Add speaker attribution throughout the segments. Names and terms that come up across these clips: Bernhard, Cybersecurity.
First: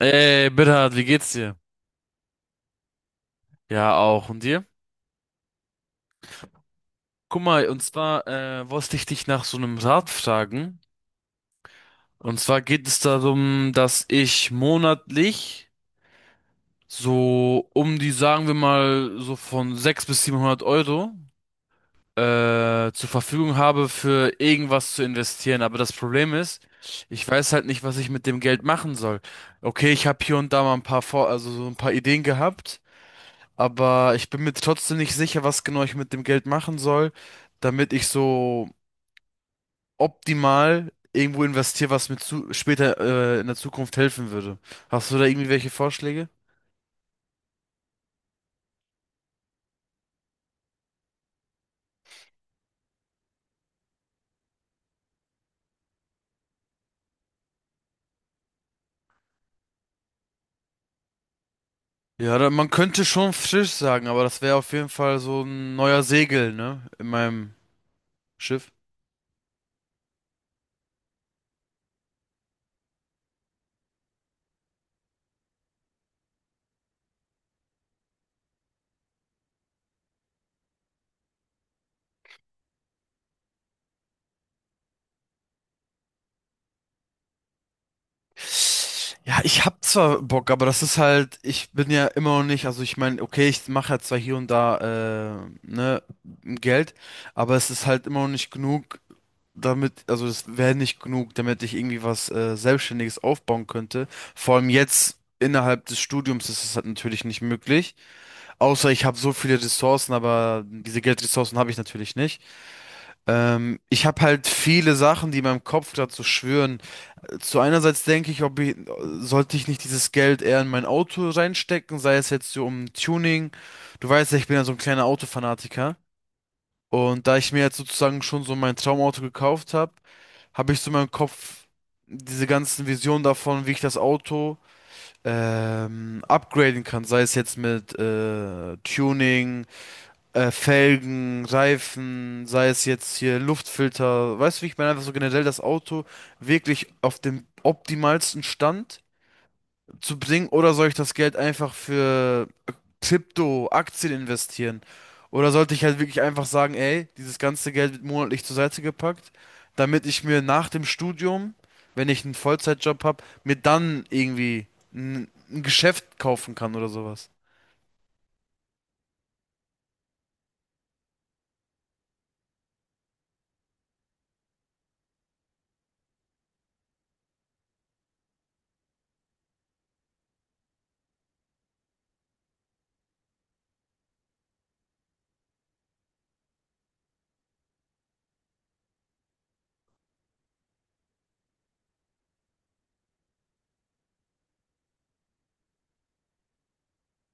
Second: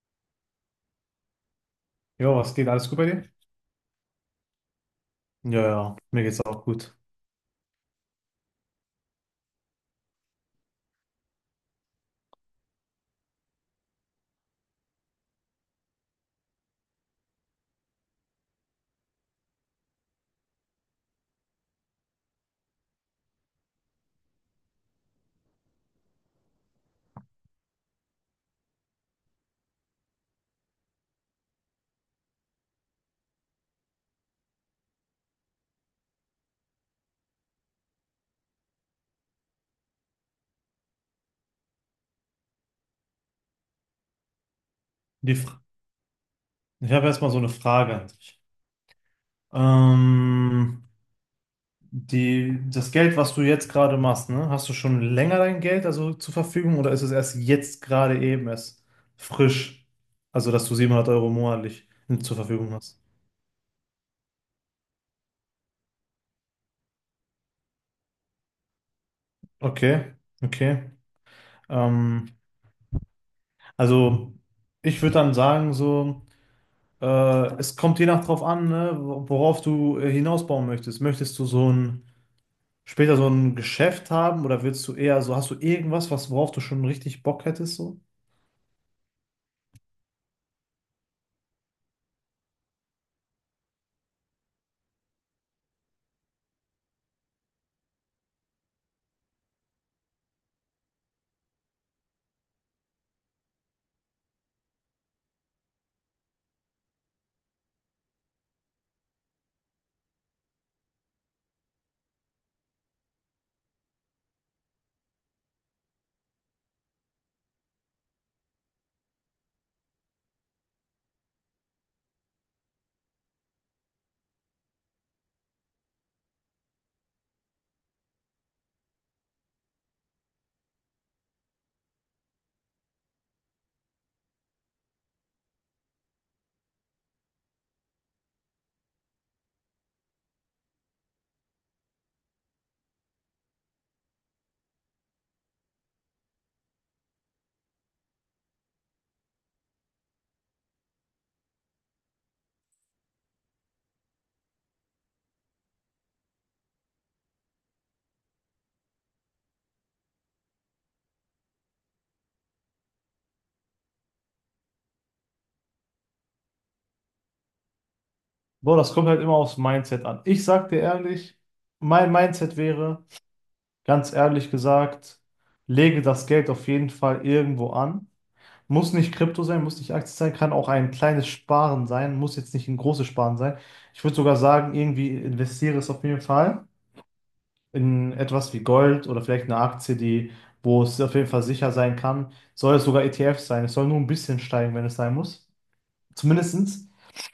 Speaker 1: Ey, Bernhard, wie geht's dir?
Speaker 2: Jo, was geht? Alles gut bei dir?
Speaker 1: Ja, auch. Und dir?
Speaker 2: Ja, mir geht's auch gut.
Speaker 1: Guck mal, und zwar wollte ich dich nach so einem Rat fragen. Und zwar geht es darum, dass ich monatlich so um die, sagen wir mal, so von 600 bis 700 Euro zur Verfügung habe, für irgendwas zu investieren. Aber das Problem ist, ich weiß halt nicht, was ich mit dem Geld machen soll. Okay, ich habe hier und da mal ein paar Vor also so ein paar Ideen gehabt. Aber ich bin mir trotzdem nicht sicher, was genau ich mit dem Geld machen soll, damit ich so optimal irgendwo investiere, was mir zu später in der Zukunft helfen würde. Hast du da
Speaker 2: Die
Speaker 1: irgendwie
Speaker 2: Fra
Speaker 1: welche Vorschläge?
Speaker 2: Ich habe erstmal so eine Frage an dich. Ähm, die, das Geld, was du jetzt gerade machst, ne, hast du schon länger dein Geld also zur Verfügung oder ist es erst jetzt gerade eben erst frisch? Also, dass du 700 Euro monatlich zur
Speaker 1: Ja, da, man
Speaker 2: Verfügung hast.
Speaker 1: könnte schon Fisch sagen, aber das wäre auf jeden Fall so ein neuer Segel, ne? In meinem Schiff.
Speaker 2: Okay, okay. Ähm, also, ich würde dann sagen, so, äh, es kommt je nach drauf an, ne, worauf du hinausbauen möchtest. Möchtest du so ein später so ein Geschäft haben oder willst du eher so, hast du irgendwas, was, worauf du schon richtig Bock hättest so?
Speaker 1: Ja, ich hab zwar Bock, aber das ist halt, ich bin ja immer noch nicht, also ich meine, okay, ich mache ja zwar hier und da, ne, Geld, aber es ist halt immer noch nicht genug, damit, also das wäre nicht genug, damit ich irgendwie was Selbstständiges aufbauen könnte. Vor allem jetzt innerhalb des Studiums ist es halt natürlich nicht möglich. Außer ich habe so viele Ressourcen, aber diese Geldressourcen habe ich natürlich nicht. Ich habe halt viele Sachen, die in meinem Kopf gerade so schwirren. Zu Einerseits denke ich, sollte ich nicht dieses Geld eher in mein Auto reinstecken, sei es jetzt so um Tuning. Du weißt ja, ich bin ja so ein kleiner Autofanatiker. Und da ich mir jetzt sozusagen schon so mein Traumauto gekauft habe, habe ich so in meinem Kopf diese ganzen Visionen davon, wie ich das Auto upgraden kann. Sei es jetzt mit Tuning, Felgen, Reifen, sei es jetzt hier Luftfilter. Weißt du, wie ich meine? Einfach so generell das Auto wirklich auf dem optimalsten Stand zu bringen, oder soll ich das Geld einfach für Krypto, Aktien investieren? Oder sollte ich halt wirklich einfach sagen, ey, dieses ganze Geld wird monatlich zur Seite gepackt, damit ich mir nach dem Studium, wenn ich einen Vollzeitjob habe, mir dann irgendwie ein Geschäft kaufen kann oder sowas.
Speaker 2: Boah, das kommt halt immer aufs Mindset an. Ich sag dir ehrlich, mein Mindset wäre, ganz ehrlich gesagt, lege das Geld auf jeden Fall irgendwo an. Muss nicht Krypto sein, muss nicht Aktie sein, kann auch ein kleines Sparen sein, muss jetzt nicht ein großes Sparen sein. Ich würde sogar sagen, irgendwie investiere es auf jeden Fall in etwas wie Gold oder vielleicht eine Aktie, die, wo es auf jeden Fall sicher sein kann. Soll es sogar ETF sein? Es soll nur ein bisschen steigen, wenn es sein muss. Zumindestens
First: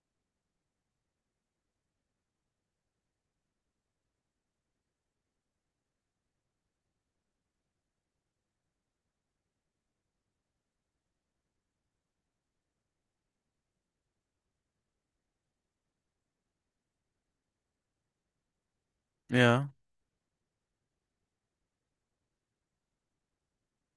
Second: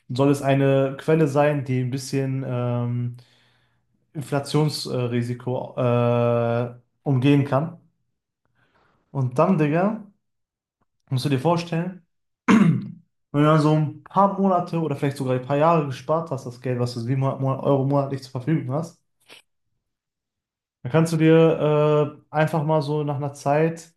Speaker 2: soll es eine Quelle sein, die ein bisschen Inflationsrisiko umgehen kann. Und dann, Digga, musst du dir vorstellen, wenn du dann so ein paar Monate oder vielleicht sogar ein paar Jahre gespart hast, das Geld, was du 700 Euro monatlich zur Verfügung hast,
Speaker 1: Ja,
Speaker 2: dann kannst du dir einfach mal so nach einer Zeit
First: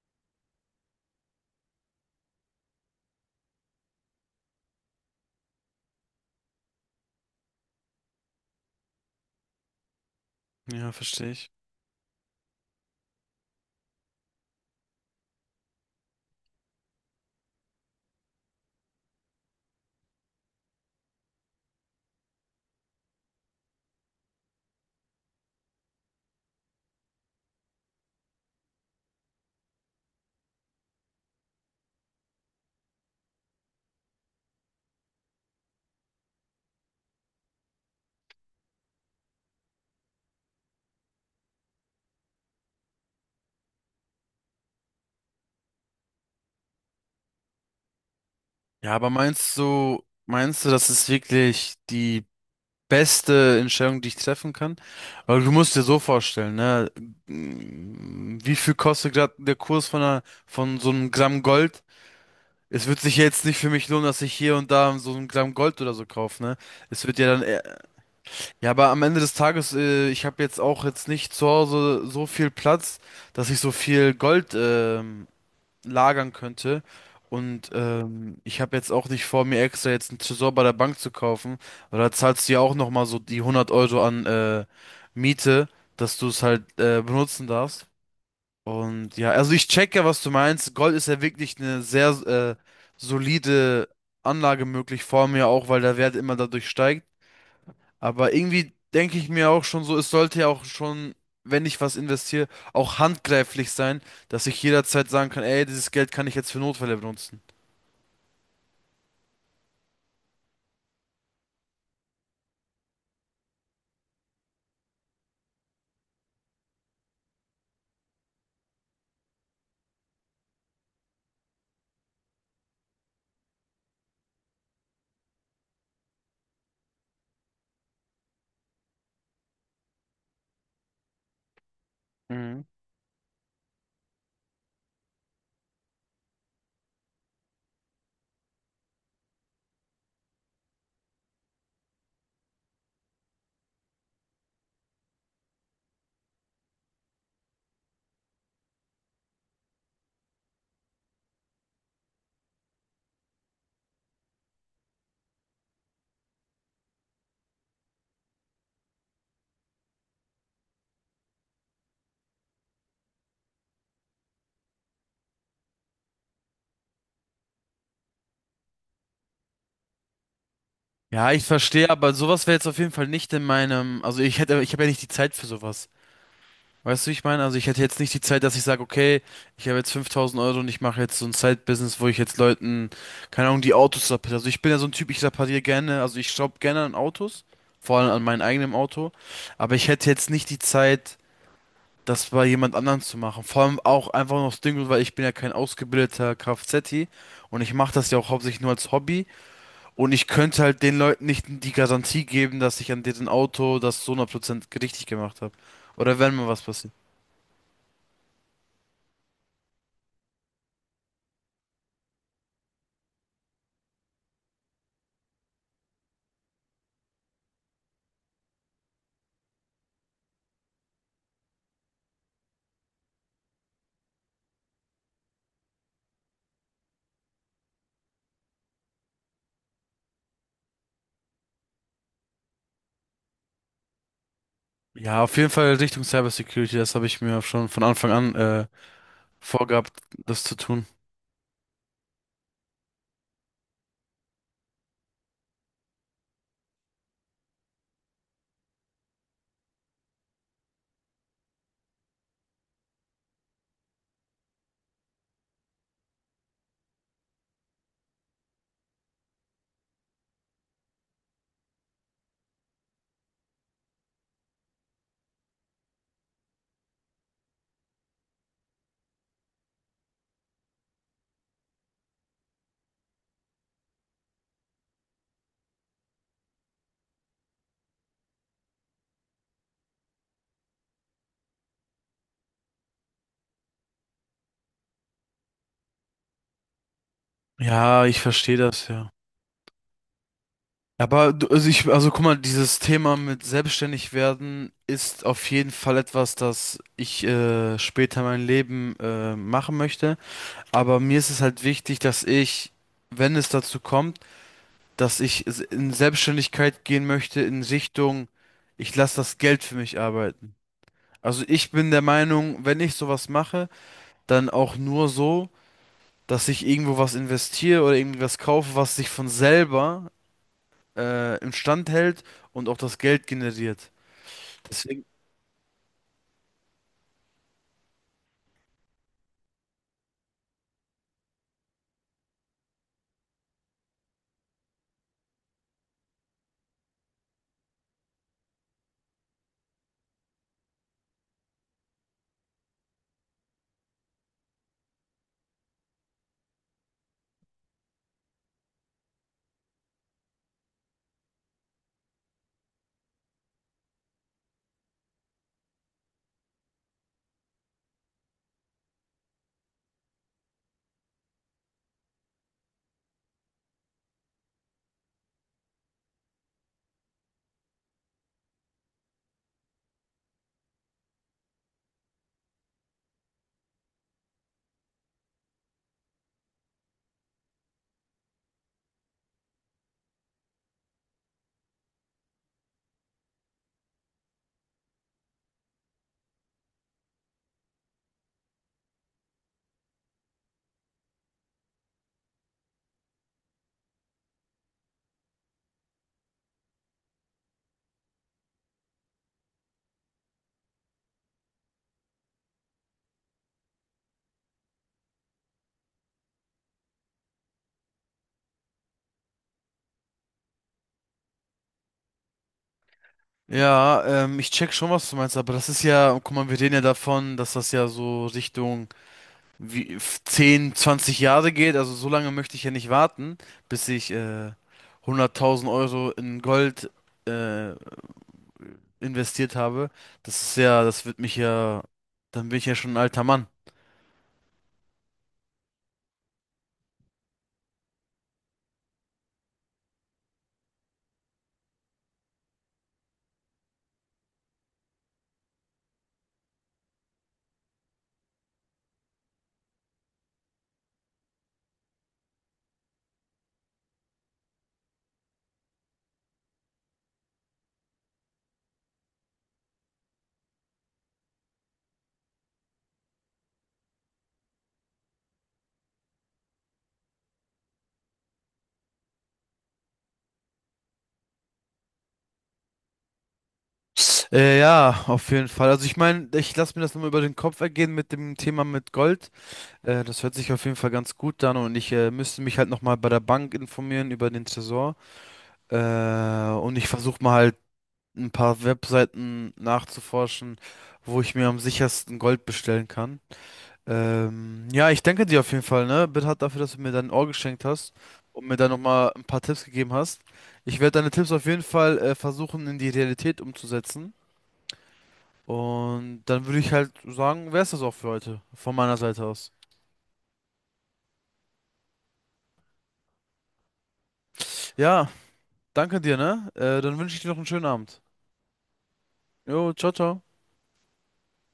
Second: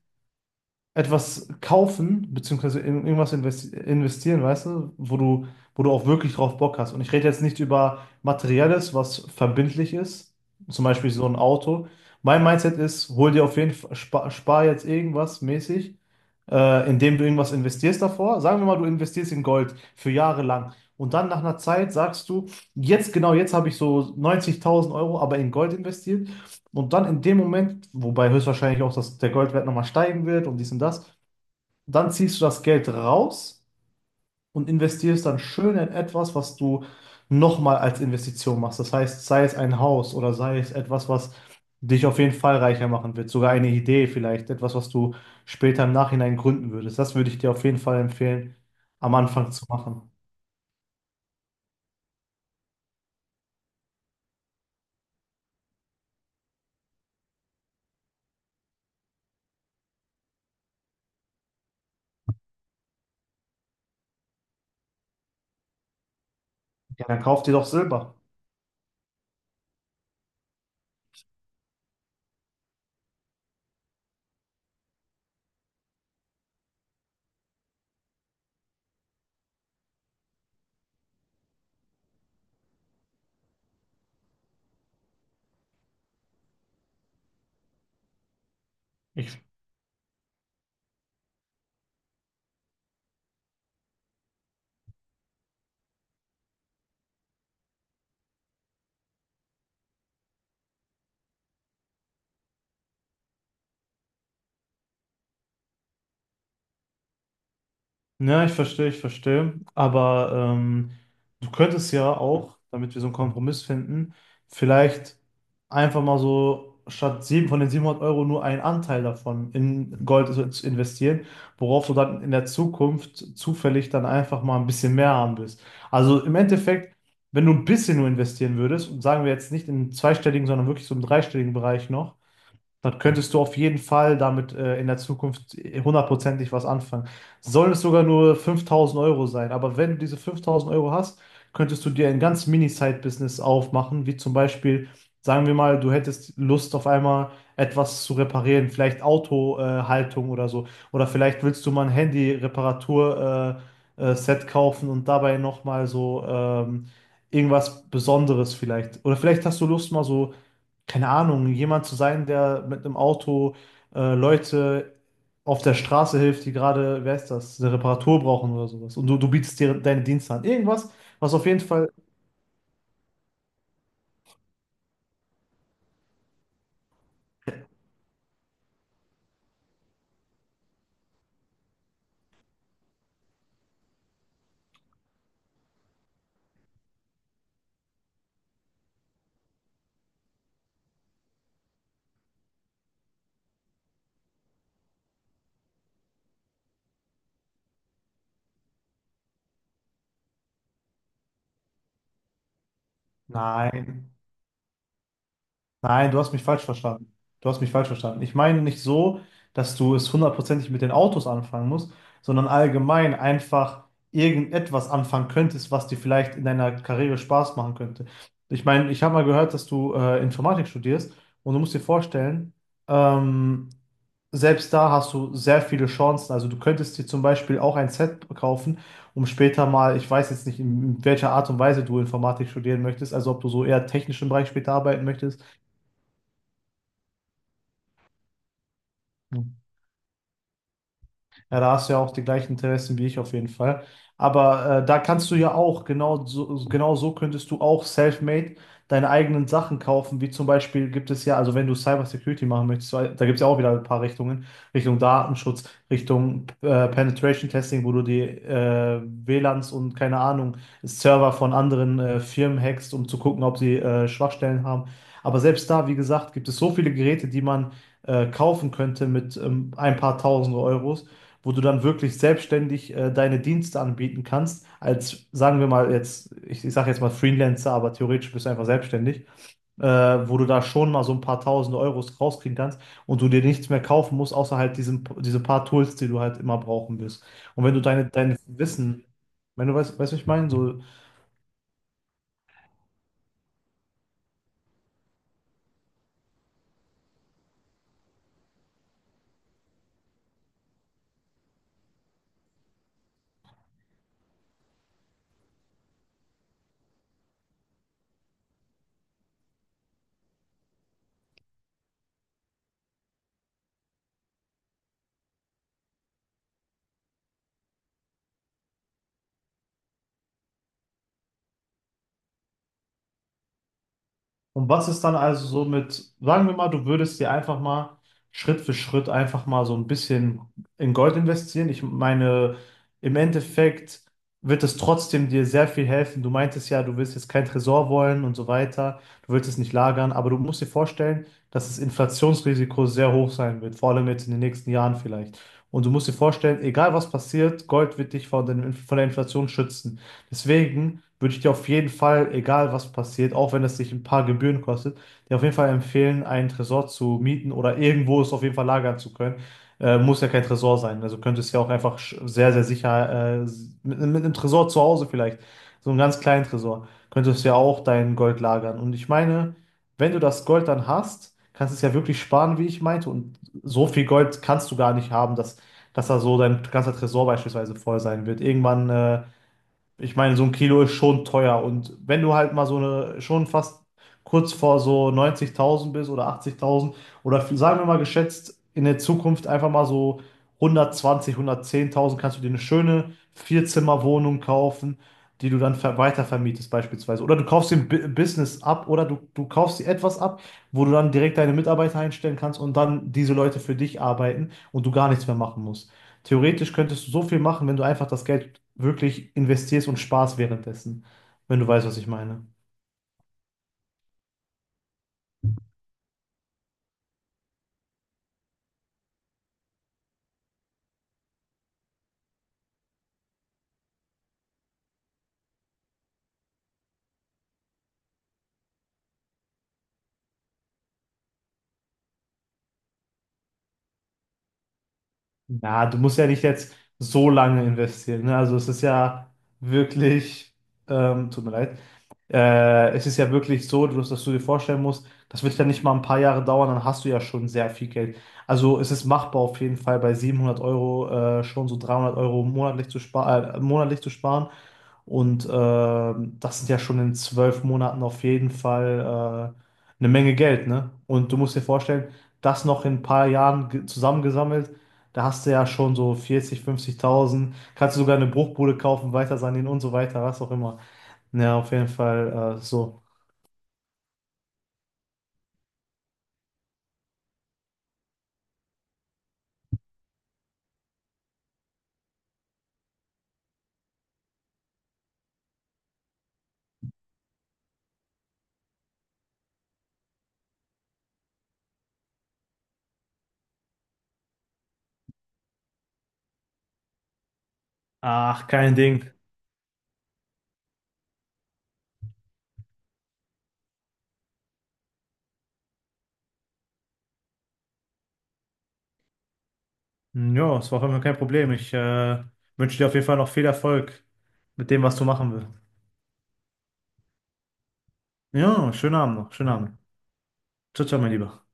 Speaker 2: etwas kaufen, beziehungsweise in irgendwas investieren, weißt du, wo du, wo du auch wirklich drauf Bock hast. Und ich rede jetzt nicht über Materielles, was verbindlich ist, zum
Speaker 1: ja,
Speaker 2: Beispiel so
Speaker 1: verstehe
Speaker 2: ein
Speaker 1: ich.
Speaker 2: Auto. Mein Mindset ist, hol dir auf jeden Fall, spar jetzt irgendwas mäßig, indem du irgendwas investierst davor. Sagen wir mal, du investierst in Gold für Jahre lang. Und dann nach einer Zeit sagst du, jetzt genau, jetzt habe ich so 90.000 Euro, aber in Gold investiert. Und dann in dem Moment, wobei höchstwahrscheinlich auch das, der Goldwert nochmal steigen wird und dies und das, dann ziehst du das Geld raus und investierst dann schön in etwas, was du nochmal als Investition machst. Das heißt, sei es ein Haus oder sei es etwas, was dich auf jeden Fall reicher machen wird, sogar eine Idee vielleicht, etwas, was du später im Nachhinein gründen würdest. Das würde ich dir auf jeden Fall empfehlen,
Speaker 1: Ja, aber
Speaker 2: am Anfang zu machen.
Speaker 1: meinst du, das ist wirklich die beste Entscheidung, die ich treffen kann. Aber du musst dir so vorstellen, ne? Wie viel kostet gerade der Kurs von von so einem Gramm Gold? Es wird sich ja jetzt nicht für mich lohnen, dass ich hier und da so ein Gramm Gold oder so kaufe, ne?
Speaker 2: Ja,
Speaker 1: Es wird
Speaker 2: dann
Speaker 1: ja dann
Speaker 2: kauf dir
Speaker 1: eher...
Speaker 2: doch Silber.
Speaker 1: Ja, aber am Ende des Tages, ich habe jetzt auch jetzt nicht zu Hause so viel Platz, dass ich so viel Gold lagern könnte. Und ich habe jetzt auch nicht vor, mir extra jetzt einen Tresor bei der Bank zu kaufen, weil da zahlst du ja auch nochmal so die 100 Euro an Miete, dass du es halt benutzen darfst. Und ja,
Speaker 2: Ich
Speaker 1: also ich checke, was du meinst. Gold ist ja wirklich eine sehr solide Anlage möglich vor mir auch, weil der Wert immer dadurch steigt. Aber irgendwie denke ich mir auch schon so, es sollte ja auch schon, wenn ich was investiere, auch handgreiflich sein, dass ich jederzeit sagen kann, ey, dieses Geld kann ich jetzt für Notfälle benutzen.
Speaker 2: Ja, ich verstehe. Aber du könntest ja auch, damit wir so einen Kompromiss finden, vielleicht einfach mal so statt sieben von den 700 Euro nur einen Anteil davon in Gold zu investieren, worauf du dann in der Zukunft zufällig dann einfach mal ein bisschen mehr haben wirst. Also im Endeffekt, wenn du ein bisschen nur investieren würdest, und sagen wir jetzt nicht in einen zweistelligen, sondern wirklich so im dreistelligen Bereich noch,
Speaker 1: Mhm.
Speaker 2: dann könntest du auf jeden Fall damit in der Zukunft hundertprozentig was anfangen. Sollen es sogar nur 5000 Euro sein, aber wenn du diese 5000 Euro hast, könntest du dir ein ganz Mini-Side-Business aufmachen, wie zum Beispiel, sagen wir mal, du hättest Lust auf einmal etwas zu reparieren, vielleicht Autohaltung oder so. Oder vielleicht willst du mal ein Handy-Reparatur-Set Set kaufen und dabei nochmal so irgendwas Besonderes vielleicht. Oder vielleicht hast du Lust mal so, keine Ahnung, jemand zu sein, der mit einem Auto Leute auf der Straße hilft, die gerade, wer ist das, eine Reparatur brauchen oder sowas. Und du bietest dir deine Dienste an. Irgendwas,
Speaker 1: Ja,
Speaker 2: was
Speaker 1: ich
Speaker 2: auf jeden
Speaker 1: verstehe,
Speaker 2: Fall.
Speaker 1: aber sowas wäre jetzt auf jeden Fall nicht in meinem, also ich hätte, ich habe ja nicht die Zeit für sowas. Weißt du, wie ich meine? Also ich hätte jetzt nicht die Zeit, dass ich sage, okay, ich habe jetzt 5000 Euro und ich mache jetzt so ein Side-Business, wo ich jetzt Leuten, keine Ahnung, die Autos repariere. Also ich bin ja so ein Typ, ich repariere gerne, also ich schraube gerne an Autos, vor allem an meinem eigenen Auto, aber ich hätte jetzt nicht die Zeit, das bei jemand anderem zu machen. Vor allem auch einfach noch das Ding Grund, weil ich bin ja kein ausgebildeter Kfz-Ti und ich mache das ja auch hauptsächlich nur als Hobby, und ich könnte halt den Leuten nicht die Garantie geben, dass ich an diesem Auto das
Speaker 2: Nein.
Speaker 1: so 100% richtig gemacht habe.
Speaker 2: Nein, du
Speaker 1: Oder
Speaker 2: hast
Speaker 1: wenn
Speaker 2: mich
Speaker 1: mal was
Speaker 2: falsch
Speaker 1: passiert.
Speaker 2: verstanden. Du hast mich falsch verstanden. Ich meine nicht so, dass du es hundertprozentig mit den Autos anfangen musst, sondern allgemein einfach irgendetwas anfangen könntest, was dir vielleicht in deiner Karriere Spaß machen könnte. Ich meine, ich habe mal gehört, dass du Informatik studierst und du musst dir vorstellen, ähm, selbst da hast du sehr viele Chancen. Also du könntest dir zum Beispiel auch ein Set kaufen, um später mal, ich weiß jetzt nicht, in welcher Art und Weise du Informatik studieren möchtest, also ob du so eher technischen Bereich später arbeiten
Speaker 1: Ja, auf
Speaker 2: möchtest.
Speaker 1: jeden Fall Richtung Cybersecurity, das habe ich mir schon von Anfang an
Speaker 2: Ja.
Speaker 1: vorgehabt, das zu tun.
Speaker 2: Ja, da hast du ja auch die gleichen Interessen wie ich auf jeden Fall. Aber da kannst du ja auch, genau so, genau so könntest du auch self-made deine eigenen Sachen kaufen, wie zum Beispiel gibt es ja, also wenn du Cybersecurity machen möchtest, weil da gibt es ja auch wieder ein paar Richtungen, Richtung Datenschutz, Richtung Penetration Testing, wo du die WLANs und keine Ahnung, Server von anderen Firmen hackst, um zu gucken, ob sie Schwachstellen haben. Aber selbst da, wie gesagt, gibt es so viele Geräte, die man kaufen könnte mit ein paar tausend Euros, wo du dann wirklich selbstständig deine Dienste anbieten kannst, als, sagen wir mal jetzt, ich sage jetzt mal Freelancer, aber theoretisch bist du einfach selbstständig, wo du da schon mal so ein paar tausend Euros rauskriegen kannst und du dir nichts mehr kaufen musst, außer halt diesen, diese paar Tools, die du halt immer brauchen wirst. Und wenn du
Speaker 1: Ja,
Speaker 2: deine,
Speaker 1: ich
Speaker 2: dein
Speaker 1: verstehe das,
Speaker 2: Wissen,
Speaker 1: ja.
Speaker 2: wenn du weißt, was ich meine, so.
Speaker 1: Aber also also guck mal, dieses Thema mit selbstständig werden ist auf jeden Fall etwas, das ich später mein Leben machen möchte. Aber mir ist es halt wichtig, dass ich, wenn es dazu kommt, dass ich in Selbstständigkeit gehen möchte in Richtung, ich lasse das Geld für mich arbeiten. Also ich bin der Meinung, wenn ich sowas mache, dann auch nur so, dass ich irgendwo was investiere oder irgendwie was kaufe, was sich von selber instand hält und auch das Geld generiert.
Speaker 2: Und was ist
Speaker 1: Deswegen,
Speaker 2: dann also so mit, sagen wir mal, du würdest dir einfach mal Schritt für Schritt einfach mal so ein bisschen in Gold investieren. Ich meine, im Endeffekt wird es trotzdem dir sehr viel helfen. Du meintest ja, du willst jetzt kein Tresor wollen und so weiter. Du willst es nicht lagern, aber du musst dir vorstellen, dass das Inflationsrisiko sehr hoch sein wird, vor allem jetzt in den nächsten Jahren vielleicht. Und du musst dir vorstellen, egal was passiert, Gold wird dich von den, von der Inflation schützen. Deswegen würde ich dir auf jeden Fall, egal was passiert, auch wenn es dich ein paar Gebühren kostet, dir auf jeden Fall empfehlen, einen Tresor zu mieten oder irgendwo es auf jeden Fall lagern zu können. Muss ja kein Tresor sein. Also könntest ja auch einfach sehr, sehr sicher mit einem Tresor zu Hause vielleicht, so einem ganz kleinen Tresor, könntest ja auch dein Gold lagern. Und ich meine, wenn du das Gold dann hast, kannst du es ja wirklich sparen, wie ich meinte. Und so viel Gold kannst du gar nicht haben, dass, dass da so dein ganzer Tresor beispielsweise voll sein wird. Irgendwann. Ich meine, so ein Kilo ist schon teuer. Und wenn du halt mal so eine, schon fast kurz vor so 90.000 bist oder 80.000 oder sagen wir mal geschätzt in der Zukunft einfach mal so 120, 110.000, kannst du dir eine schöne Vierzimmerwohnung kaufen, die du dann ver weitervermietest beispielsweise. Oder du kaufst dir ein Business ab oder du kaufst dir etwas ab, wo du dann direkt deine Mitarbeiter einstellen kannst und dann diese Leute für dich arbeiten und du gar nichts mehr machen musst. Theoretisch könntest du so viel machen, wenn du einfach das Geld wirklich investierst und sparst währenddessen, wenn du weißt, was ich meine.
Speaker 1: ja, ich check schon, was du meinst, aber das ist ja, guck mal, wir reden ja davon, dass das ja so Richtung 10, 20 Jahre geht. Also so lange möchte ich ja nicht warten, bis ich 100.000 Euro in Gold äh, investiert habe. Das ist ja, das wird mich ja, dann bin ich ja schon ein alter Mann.
Speaker 2: Ja, du musst ja nicht jetzt so lange investieren, ne? Also es ist ja wirklich, tut mir leid, es ist ja wirklich so, dass, dass du dir vorstellen musst, das wird ja nicht mal ein paar Jahre dauern, dann hast du ja schon sehr viel Geld. Also es ist machbar auf jeden Fall bei 700 Euro schon so 300 Euro monatlich zu sparen, Und das sind ja schon in 12 Monaten auf jeden Fall eine Menge Geld, ne? Und du musst dir vorstellen, das noch in ein paar Jahren zusammengesammelt, da hast du ja schon so 40, 50.000, kannst du sogar eine Bruchbude kaufen, weiter sanieren und so weiter, was auch immer. Ja, auf jeden Fall so.
Speaker 1: Ja, auf jeden Fall. Also ich meine, ich lasse mir das nochmal über den Kopf ergehen mit dem Thema mit Gold. Das hört sich auf jeden Fall ganz gut an, und ich müsste mich halt nochmal bei der Bank informieren über den Tresor. Äh, und ich versuche mal halt ein paar Webseiten nachzuforschen, wo ich mir am sichersten Gold bestellen kann. Ja, ich danke dir auf jeden Fall, ne? Bitte dafür, dass du mir dein Ohr geschenkt hast und
Speaker 2: Ach,
Speaker 1: mir da
Speaker 2: kein
Speaker 1: nochmal
Speaker 2: Ding.
Speaker 1: ein paar Tipps gegeben hast. Ich werde deine Tipps auf jeden Fall versuchen, in die Realität umzusetzen. Und dann würde ich halt sagen, wäre es das auch für heute, von meiner Seite aus.
Speaker 2: Ja, es war auf jeden Fall kein Problem. Ich wünsche dir auf jeden Fall noch viel Erfolg mit dem, was du
Speaker 1: Ja.
Speaker 2: machen willst.
Speaker 1: Danke dir, ne? Dann wünsche ich dir noch einen schönen Abend.
Speaker 2: Ja, schönen Abend noch, schönen
Speaker 1: Jo,
Speaker 2: Abend.
Speaker 1: ciao, ciao.
Speaker 2: Ciao, ciao, mein Lieber.